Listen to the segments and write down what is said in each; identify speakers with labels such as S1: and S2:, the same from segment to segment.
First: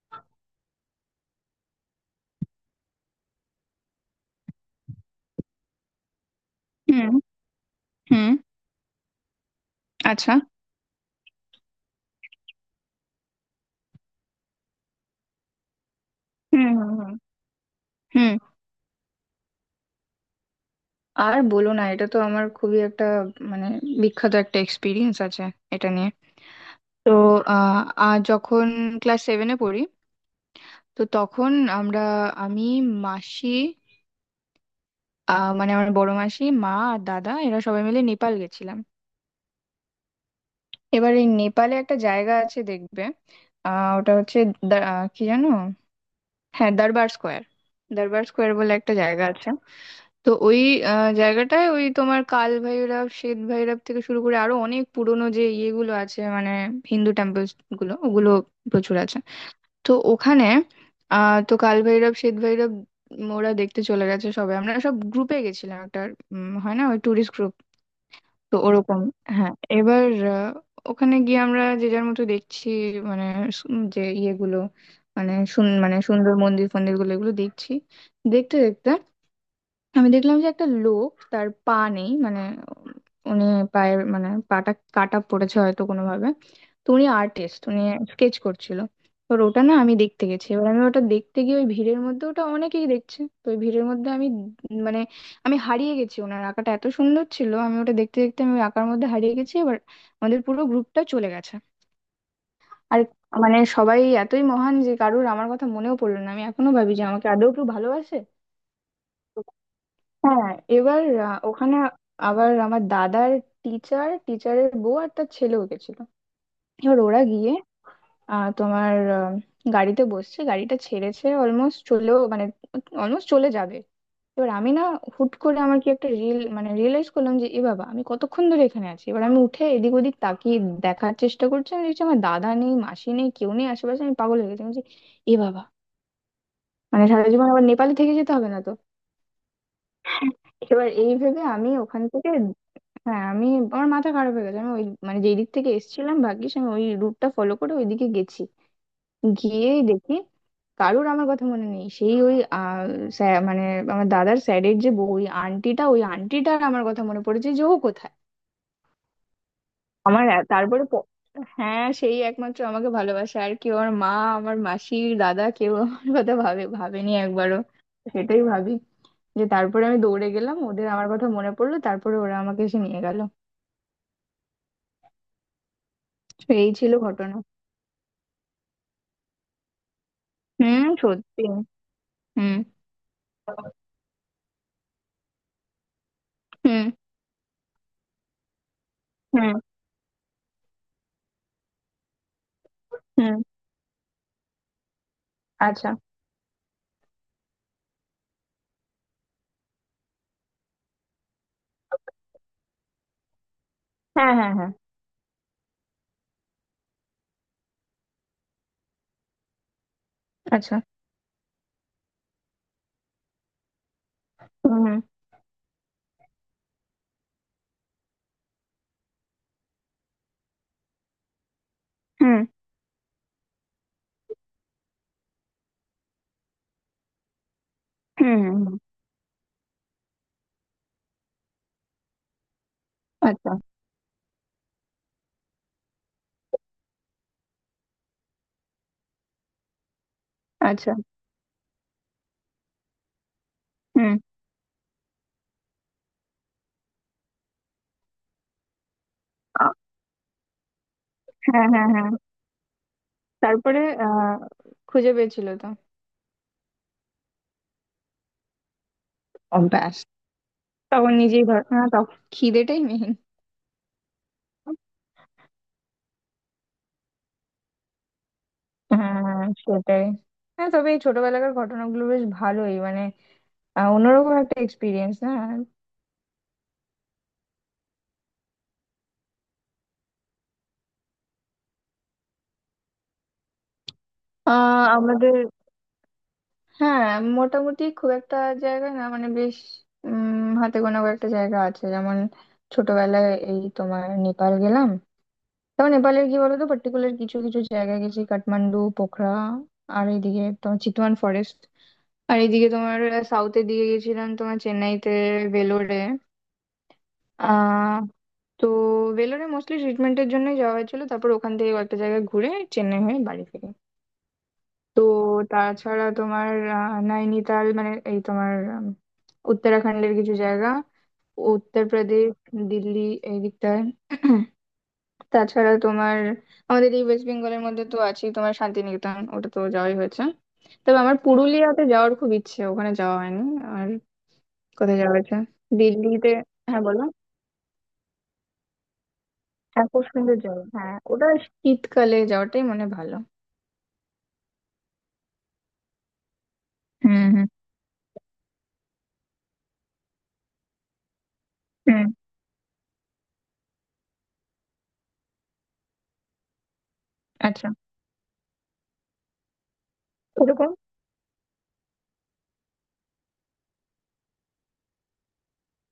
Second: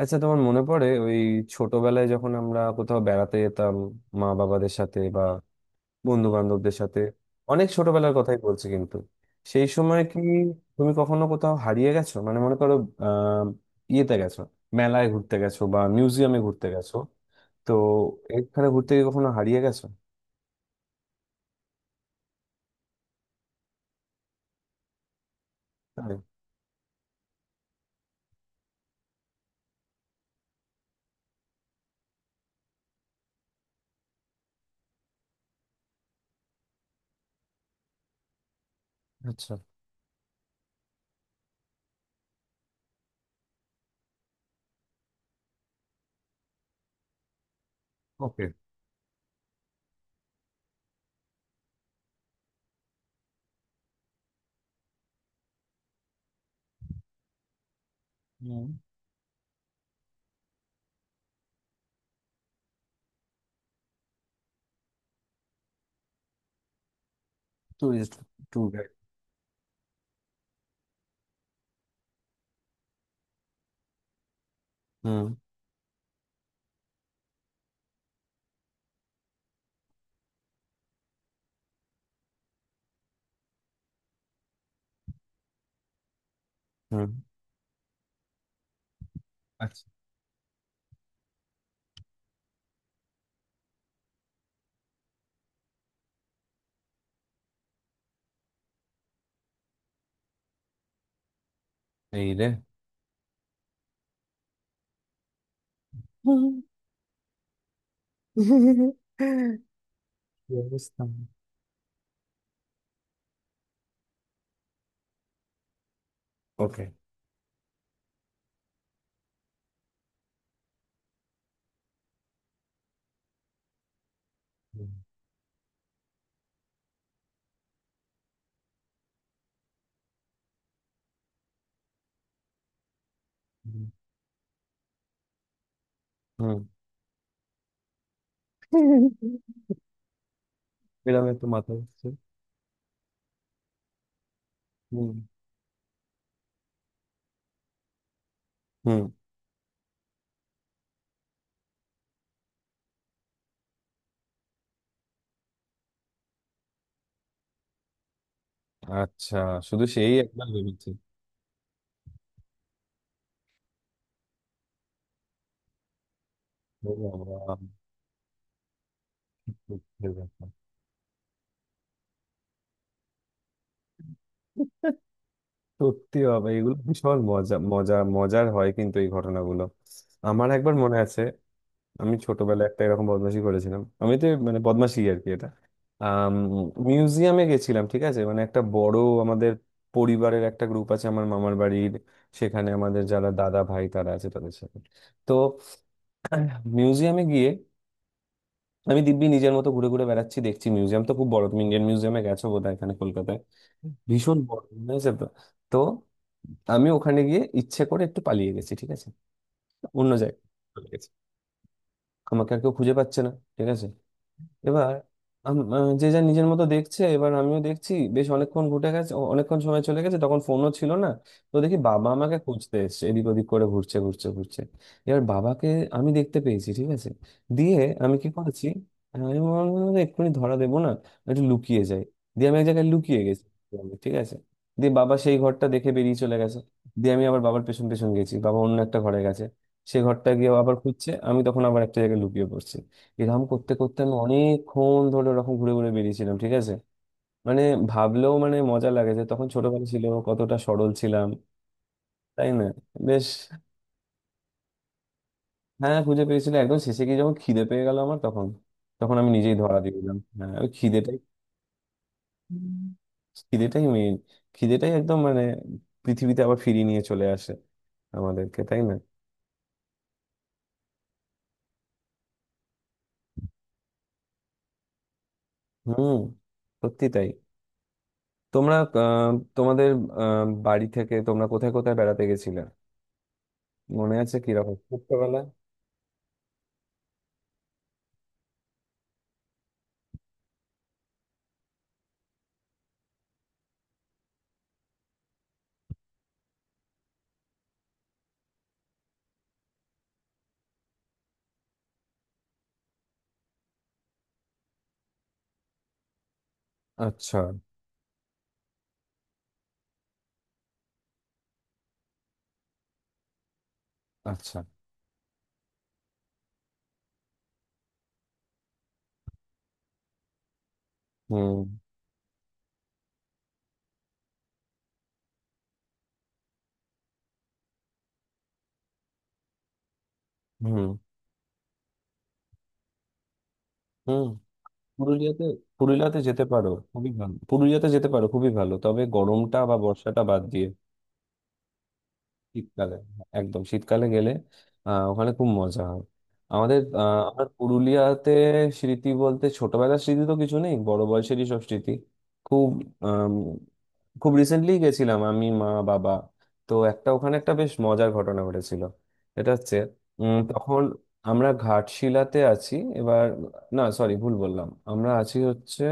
S1: আচ্ছা, তোমার মনে পড়ে ওই ছোটবেলায় যখন আমরা কোথাও বেড়াতে যেতাম মা বাবাদের সাথে বা বন্ধু বান্ধবদের সাথে?
S2: হুম
S1: অনেক ছোটবেলার
S2: হুম,
S1: কথাই বলছি কিন্তু। সেই সময় কি
S2: আচ্ছা।
S1: তুমি কখনো কোথাও হারিয়ে গেছো? মানে মনে করো, আহ ইয়েতে গেছো, মেলায় ঘুরতে গেছো বা মিউজিয়ামে
S2: হুম
S1: ঘুরতে
S2: হুম
S1: গেছো।
S2: হুম
S1: তো
S2: হুম।
S1: এখানে ঘুরতে গিয়ে কখনো হারিয়ে গেছো?
S2: আর বলো না, এটা তো আমার খুবই একটা মানে বিখ্যাত একটা এক্সপিরিয়েন্স আছে এটা নিয়ে।
S1: তাই?
S2: তো আহ আহ, যখন ক্লাস 7-এ পড়ি, তো তখন আমরা, আমি, মাসি, মানে আমার বড় মাসি, মা আর দাদা এরা সবাই মিলে নেপাল গেছিলাম।
S1: আচ্ছা।
S2: এবার এই নেপালে একটা জায়গা আছে দেখবে, ওটা হচ্ছে কি জানো, হ্যাঁ দরবার স্কোয়ার, দরবার
S1: ওকে।
S2: স্কোয়ার বলে একটা জায়গা আছে। তো ওই জায়গাটায় ওই তোমার কাল ভৈরব, শ্বেত ভৈরব থেকে শুরু করে আরো অনেক পুরনো যে ইয়েগুলো আছে, মানে হিন্দু টেম্পলস গুলো ওগুলো
S1: হুম।
S2: প্রচুর আছে। তো ওখানে তো কাল ভৈরব, শ্বেত ভৈরব, ওরা দেখতে চলে গেছে সবাই। আমরা সব গ্রুপে গেছিলাম একটা, হয় না ওই ট্যুরিস্ট গ্রুপ,
S1: টুরিস্ট।
S2: তো
S1: ট্যুর গাইড।
S2: ওরকম। হ্যাঁ এবার আহ, ওখানে গিয়ে আমরা যে যার মতো দেখছি, মানে যে ইয়েগুলো,
S1: হুম
S2: মানে সুন্দর মন্দির ফন্দির গুলো এগুলো দেখছি। দেখতে দেখতে আমি দেখলাম যে একটা লোক, তার পা নেই, মানে উনি পায়ের মানে পাটা কাটা পড়েছে হয়তো কোনো ভাবে। তো উনি
S1: হুম।
S2: আর্টিস্ট, উনি স্কেচ করছিল। এবার ওটা না
S1: আচ্ছা।
S2: আমি দেখতে গেছি, এবার আমি ওটা দেখতে গিয়ে ওই ভিড়ের মধ্যে, ওটা অনেকেই দেখছে তো ওই ভিড়ের মধ্যে আমি মানে আমি হারিয়ে গেছি। ওনার আঁকাটা এত সুন্দর ছিল, আমি ওটা দেখতে দেখতে আমি ওই আঁকার মধ্যে হারিয়ে গেছি। এবার আমাদের পুরো গ্রুপটা চলে গেছে
S1: এই রে
S2: আর মানে সবাই এতই মহান যে কারুর আমার কথা মনেও পড়লো না। আমি
S1: হুম।
S2: এখনো ভাবি যে আমাকে আদৌ কেউ ভালোবাসে। হ্যাঁ
S1: কি
S2: এবার
S1: অবস্থা?
S2: ওখানে আবার আমার দাদার টিচার, টিচারের বউ আর তার ছেলেও গেছিল।
S1: ওকে।
S2: এবার ওরা গিয়ে তোমার গাড়িতে বসছে, গাড়িটা ছেড়েছে, অলমোস্ট চলেও মানে অলমোস্ট চলে যাবে। এবার আমি না হুট করে আমার কি একটা রিল মানে রিয়েলাইজ করলাম যে এ বাবা, আমি কতক্ষণ ধরে এখানে আছি। এবার আমি উঠে এদিক ওদিক তাকিয়ে দেখার চেষ্টা করছি, আমি দেখছি আমার দাদা নেই, মাসি নেই, কেউ নেই
S1: হুম।
S2: আশেপাশে। আমি পাগল হয়ে গেছি, আমি বলছি, এ বাবা,
S1: হুম।
S2: মানে সারা জীবন আবার নেপালে থেকে যেতে হবে না তো। এবার এই
S1: এরকম
S2: ভেবে
S1: একটু
S2: আমি
S1: মাথা
S2: ওখান
S1: ঘুরছে।
S2: থেকে, হ্যাঁ আমি, আমার মাথা খারাপ হয়ে গেছে। আমি ওই
S1: হুম
S2: মানে যেই দিক থেকে এসেছিলাম, ভাগ্যিস আমি ওই রুটটা ফলো করে ওইদিকে গেছি।
S1: হুম।
S2: গিয়েই দেখি কারুর আমার কথা মনে নেই, সেই ওই মানে আমার দাদার স্যারের যে বউ, ওই আন্টিটা, ওই আন্টিটার আমার কথা মনে পড়েছে যে ও কোথায়।
S1: আচ্ছা, শুধু সেই
S2: আমার এ-
S1: একবার
S2: তারপরে
S1: ভেবেছি।
S2: প- হ্যাঁ সেই একমাত্র আমাকে ভালোবাসে, আর কেউ, আমার মা, আমার মাসির দাদা, কেউ আমার কথা ভাবে
S1: ও
S2: ভাবেনি
S1: বাবা,
S2: একবারও, সেটাই ভাবি। যে তারপরে আমি
S1: দুঃখের
S2: দৌড়ে
S1: ব্যাপার।
S2: গেলাম, ওদের আমার কথা মনে পড়লো, তারপরে ওরা আমাকে এসে নিয়ে গেল।
S1: সত্যি
S2: তো
S1: বাবা,
S2: এই
S1: এগুলো
S2: ছিল
S1: ভীষণ
S2: ঘটনা।
S1: মজা মজা মজার হয় কিন্তু এই ঘটনাগুলো। আমার একবার
S2: হুম
S1: মনে আছে,
S2: সত্যি।
S1: আমি
S2: হুম
S1: ছোটবেলায় একটা এরকম বদমাশি করেছিলাম। আমি তো, মানে, বদমাশি আর কি এটা। আম,
S2: হুম
S1: মিউজিয়ামে গেছিলাম, ঠিক আছে। মানে একটা বড় আমাদের
S2: হুম
S1: পরিবারের একটা গ্রুপ আছে আমার মামার বাড়ির। সেখানে আমাদের যারা
S2: হুম,
S1: দাদা ভাই তারা আছে তাদের সাথে। তো
S2: আচ্ছা।
S1: মিউজিয়ামে গিয়ে আমি দিব্যি নিজের মতো ঘুরে ঘুরে বেড়াচ্ছি, দেখছি মিউজিয়াম তো খুব বড়। তুমি ইন্ডিয়ান মিউজিয়ামে গেছো বোধহয়, এখানে কলকাতায়।
S2: হ্যাঁ
S1: ভীষণ
S2: হ্যাঁ
S1: বড়
S2: হ্যাঁ,
S1: হয়েছে তো। তো আমি ওখানে গিয়ে ইচ্ছে করে একটু পালিয়ে গেছি, ঠিক আছে। অন্য জায়গায়
S2: আচ্ছা।
S1: চলে গেছি। আমাকে আর কেউ খুঁজে পাচ্ছে না, ঠিক আছে।
S2: হুম
S1: এবার
S2: হুম
S1: যে যা নিজের মতো দেখছে, এবার আমিও দেখছি। বেশ অনেকক্ষণ ঘুটে গেছে, অনেকক্ষণ সময় চলে গেছে, তখন ফোনও ছিল না। তো দেখি বাবা আমাকে
S2: হুম
S1: খুঁজতে এসছে, এদিক ওদিক করে ঘুরছে ঘুরছে ঘুরছে। এবার বাবাকে আমি দেখতে পেয়েছি, ঠিক আছে। দিয়ে আমি কি
S2: হুম হুম,
S1: করেছি,
S2: হুম।
S1: আমি ভাবলাম, "আরে, এক্ষুনি ধরা দেবো না, একটু লুকিয়ে যাই।" দিয়ে আমি এক জায়গায় লুকিয়ে গেছি।
S2: আচ্ছা
S1: আমি, ঠিক আছে, দিয়ে বাবা সেই ঘরটা দেখে বেরিয়ে চলে গেছে। দিয়ে আমি আবার বাবার পেছন পেছন গেছি, বাবা অন্য একটা ঘরে গেছে। সে ঘরটা গিয়ে আবার
S2: আচ্ছা।
S1: খুঁজছে, আমি তখন আবার একটা জায়গায় লুকিয়ে পড়ছি। এরকম করতে করতে
S2: হুম
S1: আমি অনেকক্ষণ ধরে ওরকম ঘুরে ঘুরে বেরিয়েছিলাম, ঠিক আছে। মানে, ভাবলেও মানে মজা লাগে যে তখন
S2: আ-
S1: ছোটবেলা ছিল, কতটা সরল ছিলাম,
S2: হ্যাঁ হ্যাঁ হ্যাঁ।
S1: তাই না? বেশ।
S2: তারপরে আহ খুঁজে পেয়েছিল তো?
S1: হ্যাঁ, খুঁজে পেয়েছিল একদম শেষে গিয়ে যখন খিদে পেয়ে গেল আমার, তখন, তখন আমি নিজেই ধরা দিয়ে
S2: অভ্যাস
S1: দিলাম। হ্যাঁ, ওই
S2: তখন
S1: খিদেটাই।
S2: নিজেই হ্যাঁ তখন খিদেটাই মেইন।
S1: খিদেটাই মেইন। খিদেটাই একদম মানে পৃথিবীতে আবার ফিরিয়ে নিয়ে চলে আসে আমাদেরকে, তাই না?
S2: হ্যাঁ সেটাই। হ্যাঁ তবে এই ছোটবেলাকার ঘটনাগুলো বেশ ভালোই মানে অন্যরকম একটা এক্সপিরিয়েন্স, না?
S1: হুম, সত্যি তাই। তোমরা তোমাদের বাড়ি থেকে তোমরা কোথায় কোথায় বেড়াতে গেছিলে মনে আছে কিরকম
S2: আমাদের,
S1: ছোটবেলায়?
S2: হ্যাঁ মোটামুটি খুব একটা জায়গা না, মানে বেশ হাতে গোনা কয়েকটা জায়গা আছে। যেমন ছোটবেলায় এই তোমার নেপাল গেলাম, তখন নেপালের কি বলতো পার্টিকুলার কিছু কিছু জায়গায় গেছি, কাঠমান্ডু, পোখরা, আর এইদিকে তোমার চিতওয়ান ফরেস্ট, আর এইদিকে তোমার সাউথের দিকে গেছিলাম তোমার চেন্নাইতে, ভেলোরে।
S1: আচ্ছা
S2: আহ তো ভেলোরে মোস্টলি ট্রিটমেন্টের জন্যই যাওয়া হয়েছিল, তারপর ওখান থেকে কয়েকটা জায়গায় ঘুরে চেন্নাই হয়ে বাড়ি ফিরি।
S1: আচ্ছা।
S2: তো তাছাড়া তোমার নৈনিতাল, মানে এই তোমার উত্তরাখণ্ডের কিছু জায়গা,
S1: হুম
S2: উত্তরপ্রদেশ, দিল্লি এই দিকটায়। তাছাড়া তোমার আমাদের এই ওয়েস্ট বেঙ্গলের মধ্যে তো আছে তোমার শান্তিনিকেতন, ওটা তো যাওয়াই হয়েছে।
S1: হুম
S2: তবে আমার পুরুলিয়াতে যাওয়ার খুব ইচ্ছে, ওখানে যাওয়া হয়নি। আর
S1: হুম।
S2: কোথায় যাওয়া হয়েছে?
S1: পুরুলিয়াতে? পুরুলিয়াতে
S2: দিল্লিতে,
S1: যেতে পারো,
S2: হ্যাঁ বলো।
S1: খুবই ভালো। পুরুলিয়াতে যেতে পারো, খুবই ভালো, তবে গরমটা বা
S2: হ্যাঁ খুব
S1: বর্ষাটা
S2: সুন্দর
S1: বাদ
S2: জায়গা,
S1: দিয়ে।
S2: হ্যাঁ ওটা শীতকালে যাওয়াটাই মনে হয়
S1: শীতকালে,
S2: ভালো।
S1: একদম শীতকালে গেলে ওখানে খুব মজা হয়। আমাদের
S2: হুম
S1: আমার
S2: হুম
S1: পুরুলিয়াতে স্মৃতি বলতে ছোটবেলার স্মৃতি তো কিছু নেই, বড় বয়সেরই সব স্মৃতি।
S2: হুম,
S1: খুব আম, খুব রিসেন্টলি গেছিলাম আমি, মা বাবা। তো একটা ওখানে একটা
S2: আচ্ছা।
S1: বেশ মজার ঘটনা ঘটেছিল। এটা হচ্ছে,
S2: ওরকম।
S1: তখন আমরা ঘাটশিলাতে আছি। এবার, না সরি ভুল বললাম, আমরা আছি হচ্ছে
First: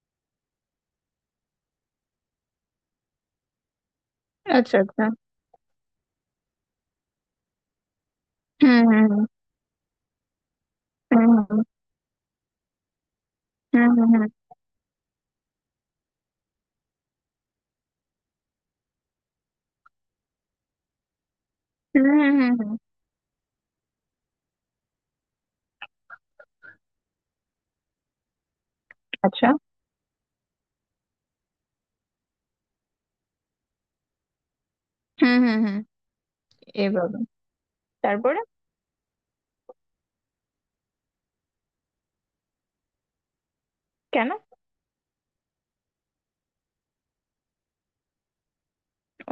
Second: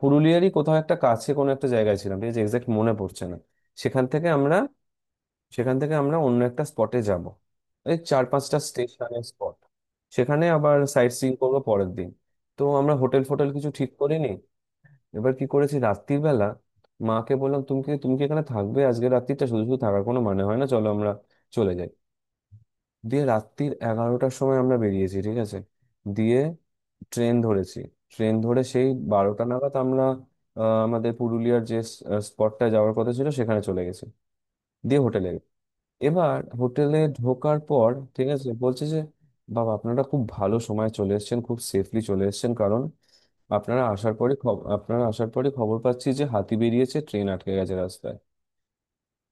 S1: পুরুলিয়ারই কোথাও একটা কাছে কোনো একটা জায়গায় ছিলাম, ঠিক আছে, এক্সাক্ট মনে পড়ছে না। সেখান থেকে আমরা
S2: আচ্ছা আচ্ছা।
S1: সেখান থেকে আমরা অন্য একটা স্পটে যাব। এই চার পাঁচটা
S2: হুম হুম
S1: স্টেশনের স্পট, সেখানে আবার সাইট
S2: হুম
S1: সিইং
S2: হুম,
S1: করবো
S2: হুম।
S1: পরের দিন। তো আমরা হোটেল ফোটেল কিছু
S2: হুম
S1: ঠিক
S2: হুম হুম
S1: করিনি। এবার কি করেছি রাত্রির বেলা, মাকে বললাম, তুমি কি এখানে থাকবে আজকে রাত্রিটা? শুধু শুধু থাকার কোনো মানে হয় না, চলো আমরা চলে যাই।
S2: হুম হুম হুম হুম।
S1: দিয়ে রাত্রির 11টার সময় আমরা বেরিয়েছি, ঠিক আছে। দিয়ে ট্রেন ধরেছি, ট্রেন ধরে সেই 12টা
S2: আচ্ছা।
S1: নাগাদ আমরা আহ, আমাদের পুরুলিয়ার যে স্পটটা যাওয়ার কথা ছিল সেখানে চলে গেছি। দিয়ে হোটেলে,
S2: হুম হুম হুম।
S1: এবার হোটেলে
S2: এভাবে
S1: ঢোকার পর, ঠিক
S2: তারপরে
S1: আছে, বলছে যে বাবা আপনারা খুব ভালো সময় চলে এসেছেন, খুব সেফলি চলে এসেছেন, কারণ
S2: কেন?
S1: আপনারা আসার পরে খবর পাচ্ছি যে হাতি বেরিয়েছে, ট্রেন আটকে গেছে রাস্তায়।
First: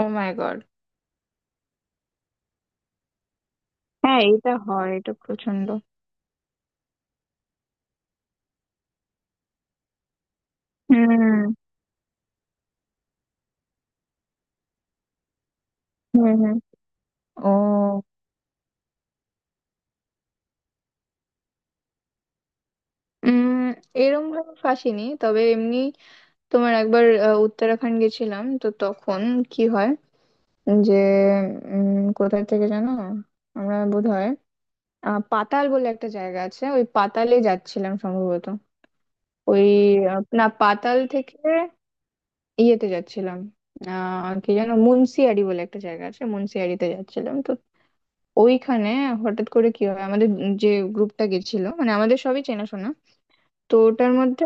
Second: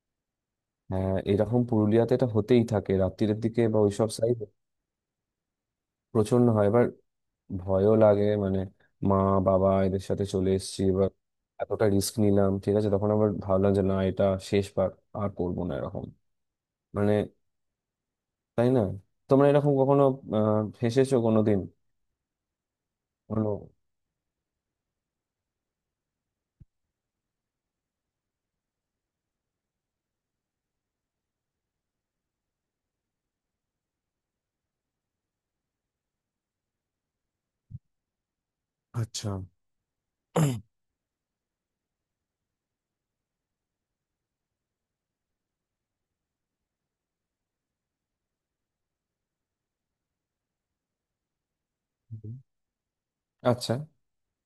S2: Oh my god.
S1: হ্যাঁ, এরকম পুরুলিয়াতে এটা হতেই থাকে রাত্রিরের দিকে বা ওইসব
S2: হ্যাঁ
S1: সাইড।
S2: এটা হয়, এটা প্রচন্ড।
S1: প্রচন্ড হয়। এবার ভয়ও লাগে মানে, মা বাবা এদের সাথে চলে এসেছি, এবার
S2: হুম
S1: এতটা রিস্ক নিলাম, ঠিক আছে। তখন আবার ভাবলাম যে না, এটা শেষবার, আর করবো না এরকম।
S2: হুম হুম।
S1: মানে,
S2: ও,
S1: তাই না? তোমরা এরকম কখনো ফেঁসেছো কোনোদিন কোনো?
S2: উম এরম ভাবে ফাঁসিনি তবে এমনি তোমার একবার উত্তরাখণ্ড গেছিলাম তো তখন কি হয় যে কোথায় থেকে জানো, আমরা বোধ হয় পাতাল বলে একটা জায়গা আছে, ওই পাতালে যাচ্ছিলাম সম্ভবত।
S1: আচ্ছা।
S2: ওই না পাতাল থেকে ইয়েতে যাচ্ছিলাম, কি যেন, মুন্সিয়ারি বলে একটা জায়গা আছে, মুন্সিয়ারিতে যাচ্ছিলাম। তো ওইখানে হঠাৎ করে কি হয় আমাদের, যে গ্রুপটা গেছিল মানে আমাদের
S1: হুম,
S2: সবই চেনাশোনা, তো
S1: আচ্ছা।
S2: ওটার মধ্যে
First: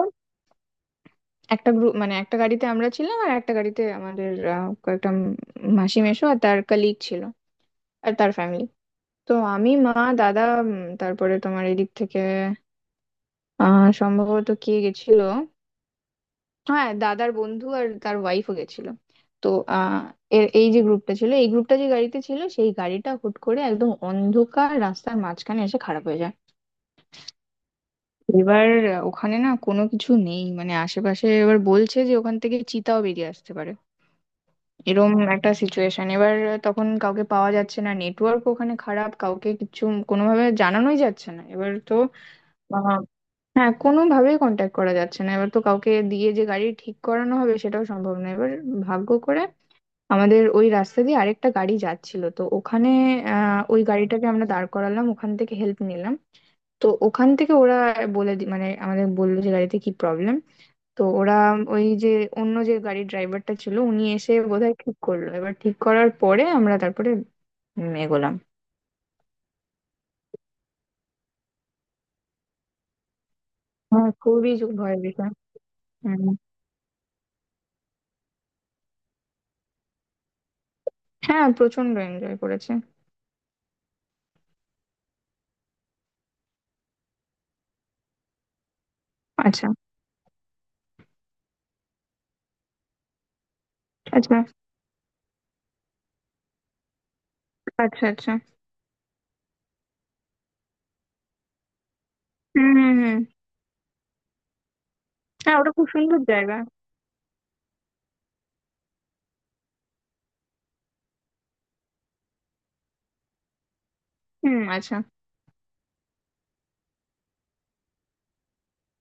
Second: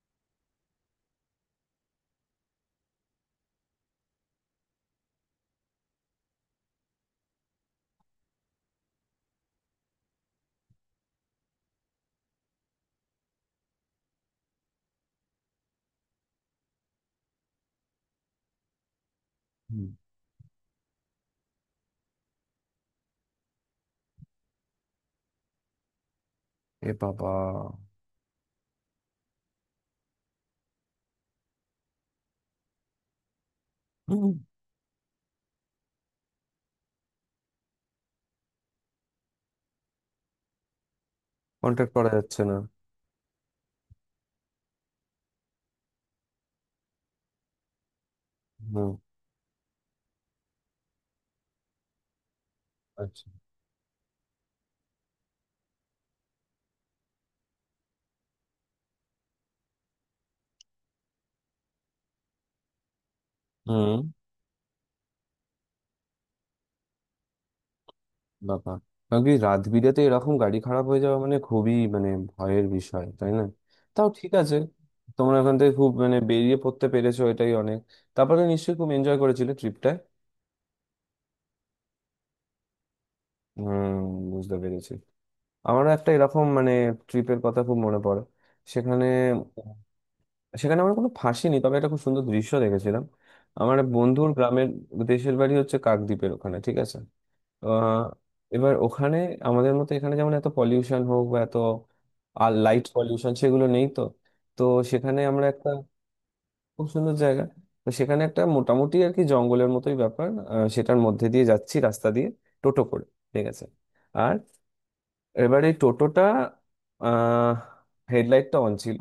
S2: একটা গ্রুপ মানে একটা গাড়িতে আমরা ছিলাম আর একটা গাড়িতে আমাদের কয়েকটা মাসি মেশো আর তার কলিগ ছিল আর তার ফ্যামিলি। তো আমি, মা, দাদা, তারপরে তোমার এদিক থেকে সম্ভবত কে গেছিল, হ্যাঁ দাদার বন্ধু আর তার ওয়াইফও গেছিল। তো
S1: হুম।
S2: আহ এর এই যে গ্রুপটা ছিল, এই গ্রুপটা যে গাড়িতে ছিল, সেই গাড়িটা হুট করে একদম অন্ধকার রাস্তার মাঝখানে এসে খারাপ হয়ে যায়।
S1: এ বাবা।
S2: এবার ওখানে না কোনো কিছু নেই মানে আশেপাশে, এবার বলছে যে ওখান থেকে চিতাও বেরিয়ে আসতে পারে, এরম একটা সিচুয়েশন। এবার তখন কাউকে পাওয়া যাচ্ছে না, নেটওয়ার্ক ওখানে খারাপ, কাউকে কিছু কোনোভাবে জানানোই যাচ্ছে না এবার
S1: কন্ট্যাক্ট
S2: তো।
S1: করা যাচ্ছে না।
S2: আহ, হ্যাঁ কোনোভাবেই কন্ট্যাক্ট করা যাচ্ছে না, এবার তো কাউকে দিয়ে যে গাড়ি ঠিক করানো হবে সেটাও সম্ভব না। এবার
S1: হুম।
S2: ভাগ্য করে আমাদের ওই রাস্তা দিয়ে আরেকটা গাড়ি যাচ্ছিল তো ওখানে।
S1: আচ্ছা।
S2: ওই গাড়িটাকে আমরা দাঁড় করালাম, ওখান থেকে হেল্প নিলাম। তো ওখান থেকে ওরা মানে আমাদের বললো যে গাড়িতে কি প্রবলেম। তো ওরা ওই যে অন্য যে গাড়ির ড্রাইভারটা ছিল,
S1: হুম।
S2: উনি এসে বোধহয় ঠিক করলো। এবার ঠিক করার পরে আমরা তারপরে এগোলাম।
S1: বাবা, কারণ কি রাত বিরেতে এরকম গাড়ি খারাপ হয়ে যাওয়া মানে খুবই মানে ভয়ের বিষয়, তাই না? তাও ঠিক আছে,
S2: ভয়ের বিষয়।
S1: তোমরা ওখান থেকে খুব মানে
S2: হুম।
S1: বেরিয়ে পড়তে পেরেছো, এটাই অনেক। তারপরে নিশ্চয়ই খুব এনজয় করেছিলে ট্রিপটা।
S2: হ্যাঁ প্রচন্ড এনজয় করেছে।
S1: হুম, বুঝতে পেরেছি। আমারও একটা এরকম মানে ট্রিপের কথা খুব মনে পড়ে। সেখানে,
S2: আচ্ছা
S1: সেখানে আমার কোনো ফাঁসি নেই তবে একটা খুব সুন্দর দৃশ্য দেখেছিলাম। আমার এক বন্ধুর
S2: আচ্ছা
S1: গ্রামের দেশের বাড়ি হচ্ছে কাকদ্বীপের ওখানে, ঠিক আছে। আহ,
S2: আচ্ছা আচ্ছা।
S1: এবার ওখানে আমাদের মতো এখানে যেমন এত পলিউশন হোক বা এত, আর
S2: হুম
S1: লাইট
S2: হুম হুম।
S1: পলিউশন, সেগুলো নেই তো। তো সেখানে আমরা
S2: হ্যাঁ
S1: একটা,
S2: ওটা খুব সুন্দর জায়গা।
S1: খুব সুন্দর জায়গা। তো সেখানে একটা মোটামুটি আর কি জঙ্গলের মতোই ব্যাপার, সেটার মধ্যে দিয়ে যাচ্ছি রাস্তা দিয়ে, টোটো করে, ঠিক আছে। আর
S2: হুম আচ্ছা
S1: এবার এই টোটোটা আহ হেডলাইটটা অন ছিল।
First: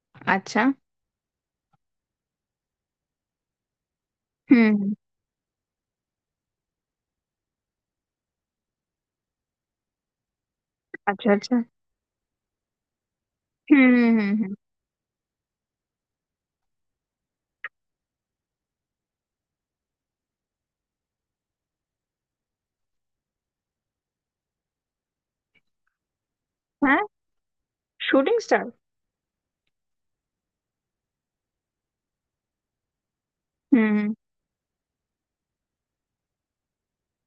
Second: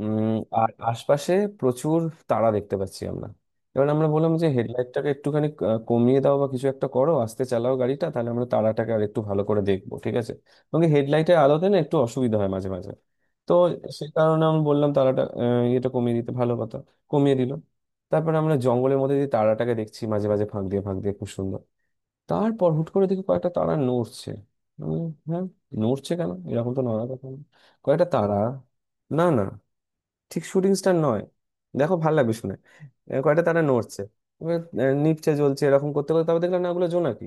S1: উম
S2: আচ্ছা।
S1: আর আশপাশে প্রচুর তারা দেখতে পাচ্ছি আমরা। এবার আমরা বললাম যে
S2: হুম হুম।
S1: হেডলাইটটাকে একটুখানি কমিয়ে দাও বা কিছু একটা করো, আস্তে চালাও গাড়িটা, তাহলে আমরা তারাটাকে আর একটু ভালো করে দেখবো, ঠিক আছে। এবং
S2: আচ্ছা
S1: হেডলাইটের
S2: আচ্ছা।
S1: আলোতে না একটু অসুবিধা হয় মাঝে মাঝে। তো
S2: হুম
S1: সে
S2: হুম হুম
S1: কারণে
S2: হুম।
S1: আমি বললাম তারাটা, এটা কমিয়ে দিতে ভালো কথা। কমিয়ে দিল। তারপরে আমরা জঙ্গলের মধ্যে দিয়ে তারাটাকে দেখছি, মাঝে মাঝে ফাঁক দিয়ে ফাঁক দিয়ে, খুব সুন্দর। তারপর হুট করে দেখি কয়েকটা তারা নড়ছে। আমি, হ্যাঁ, নড়ছে কেন? এরকম তো
S2: হ্যাঁ
S1: নড়ার কথা না। কয়েকটা তারা,
S2: শুটিং স্টার।
S1: না না, ঠিক শুটিং স্টার নয়, দেখো ভালো লাগবে শুনে। কয়টা তারা
S2: হুম
S1: নড়ছে,
S2: হুম।
S1: এবার, নিচে জ্বলছে, এরকম করতে করতে তারপর দেখলাম না ওগুলো জোনাকি।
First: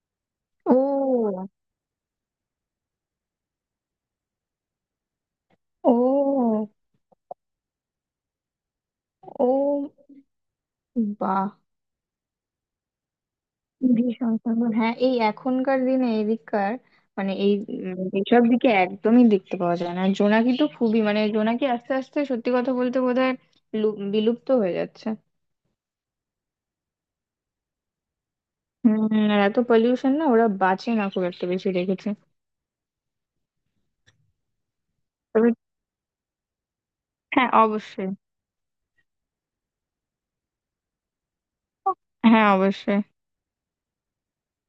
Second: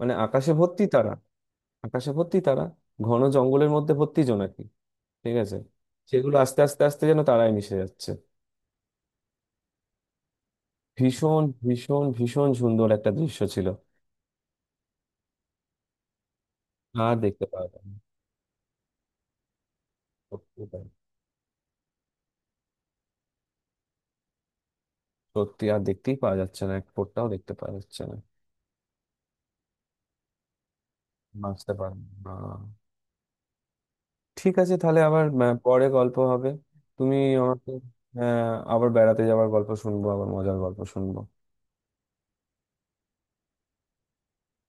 S1: মানে আকাশে ভর্তি তারা,
S2: ও।
S1: আকাশে ভর্তি তারা, ঘন জঙ্গলের মধ্যে ভর্তি জোনাকি, ঠিক আছে।
S2: ও।
S1: সেগুলো আস্তে আস্তে আস্তে যেন তারায় মিশে যাচ্ছে।
S2: ও।
S1: ভীষণ
S2: বাহ,
S1: ভীষণ ভীষণ সুন্দর একটা দৃশ্য ছিল।
S2: ভীষণ সুন্দর। হ্যাঁ এই এখনকার দিনে এদিককার
S1: আর
S2: মানে
S1: দেখতে
S2: এই
S1: পাওয়া যায় না।
S2: এইসব দিকে একদমই দেখতে পাওয়া যায় না। আর জোনাকি
S1: সত্যি
S2: তো
S1: তাই।
S2: খুবই মানে জোনাকি আস্তে আস্তে সত্যি কথা বলতে বোধহয় বিলুপ্ত হয়ে যাচ্ছে।
S1: সত্যি আর দেখতেই পাওয়া যাচ্ছে না, এক ফোঁটাও দেখতে পাওয়া যাচ্ছে না।
S2: হম। আর এত পলিউশন, না ওরা বাঁচে না, খুব একটা বেশি
S1: বাঁচতে পারে
S2: দেখেছে।
S1: না। ঠিক আছে, তাহলে আবার
S2: তবে
S1: পরে গল্প হবে। তুমি
S2: হ্যাঁ
S1: আমাকে
S2: অবশ্যই।
S1: আবার বেড়াতে যাওয়ার গল্প শুনবো, আবার মজার গল্প শুনবো।
S2: হ্যাঁ অবশ্যই।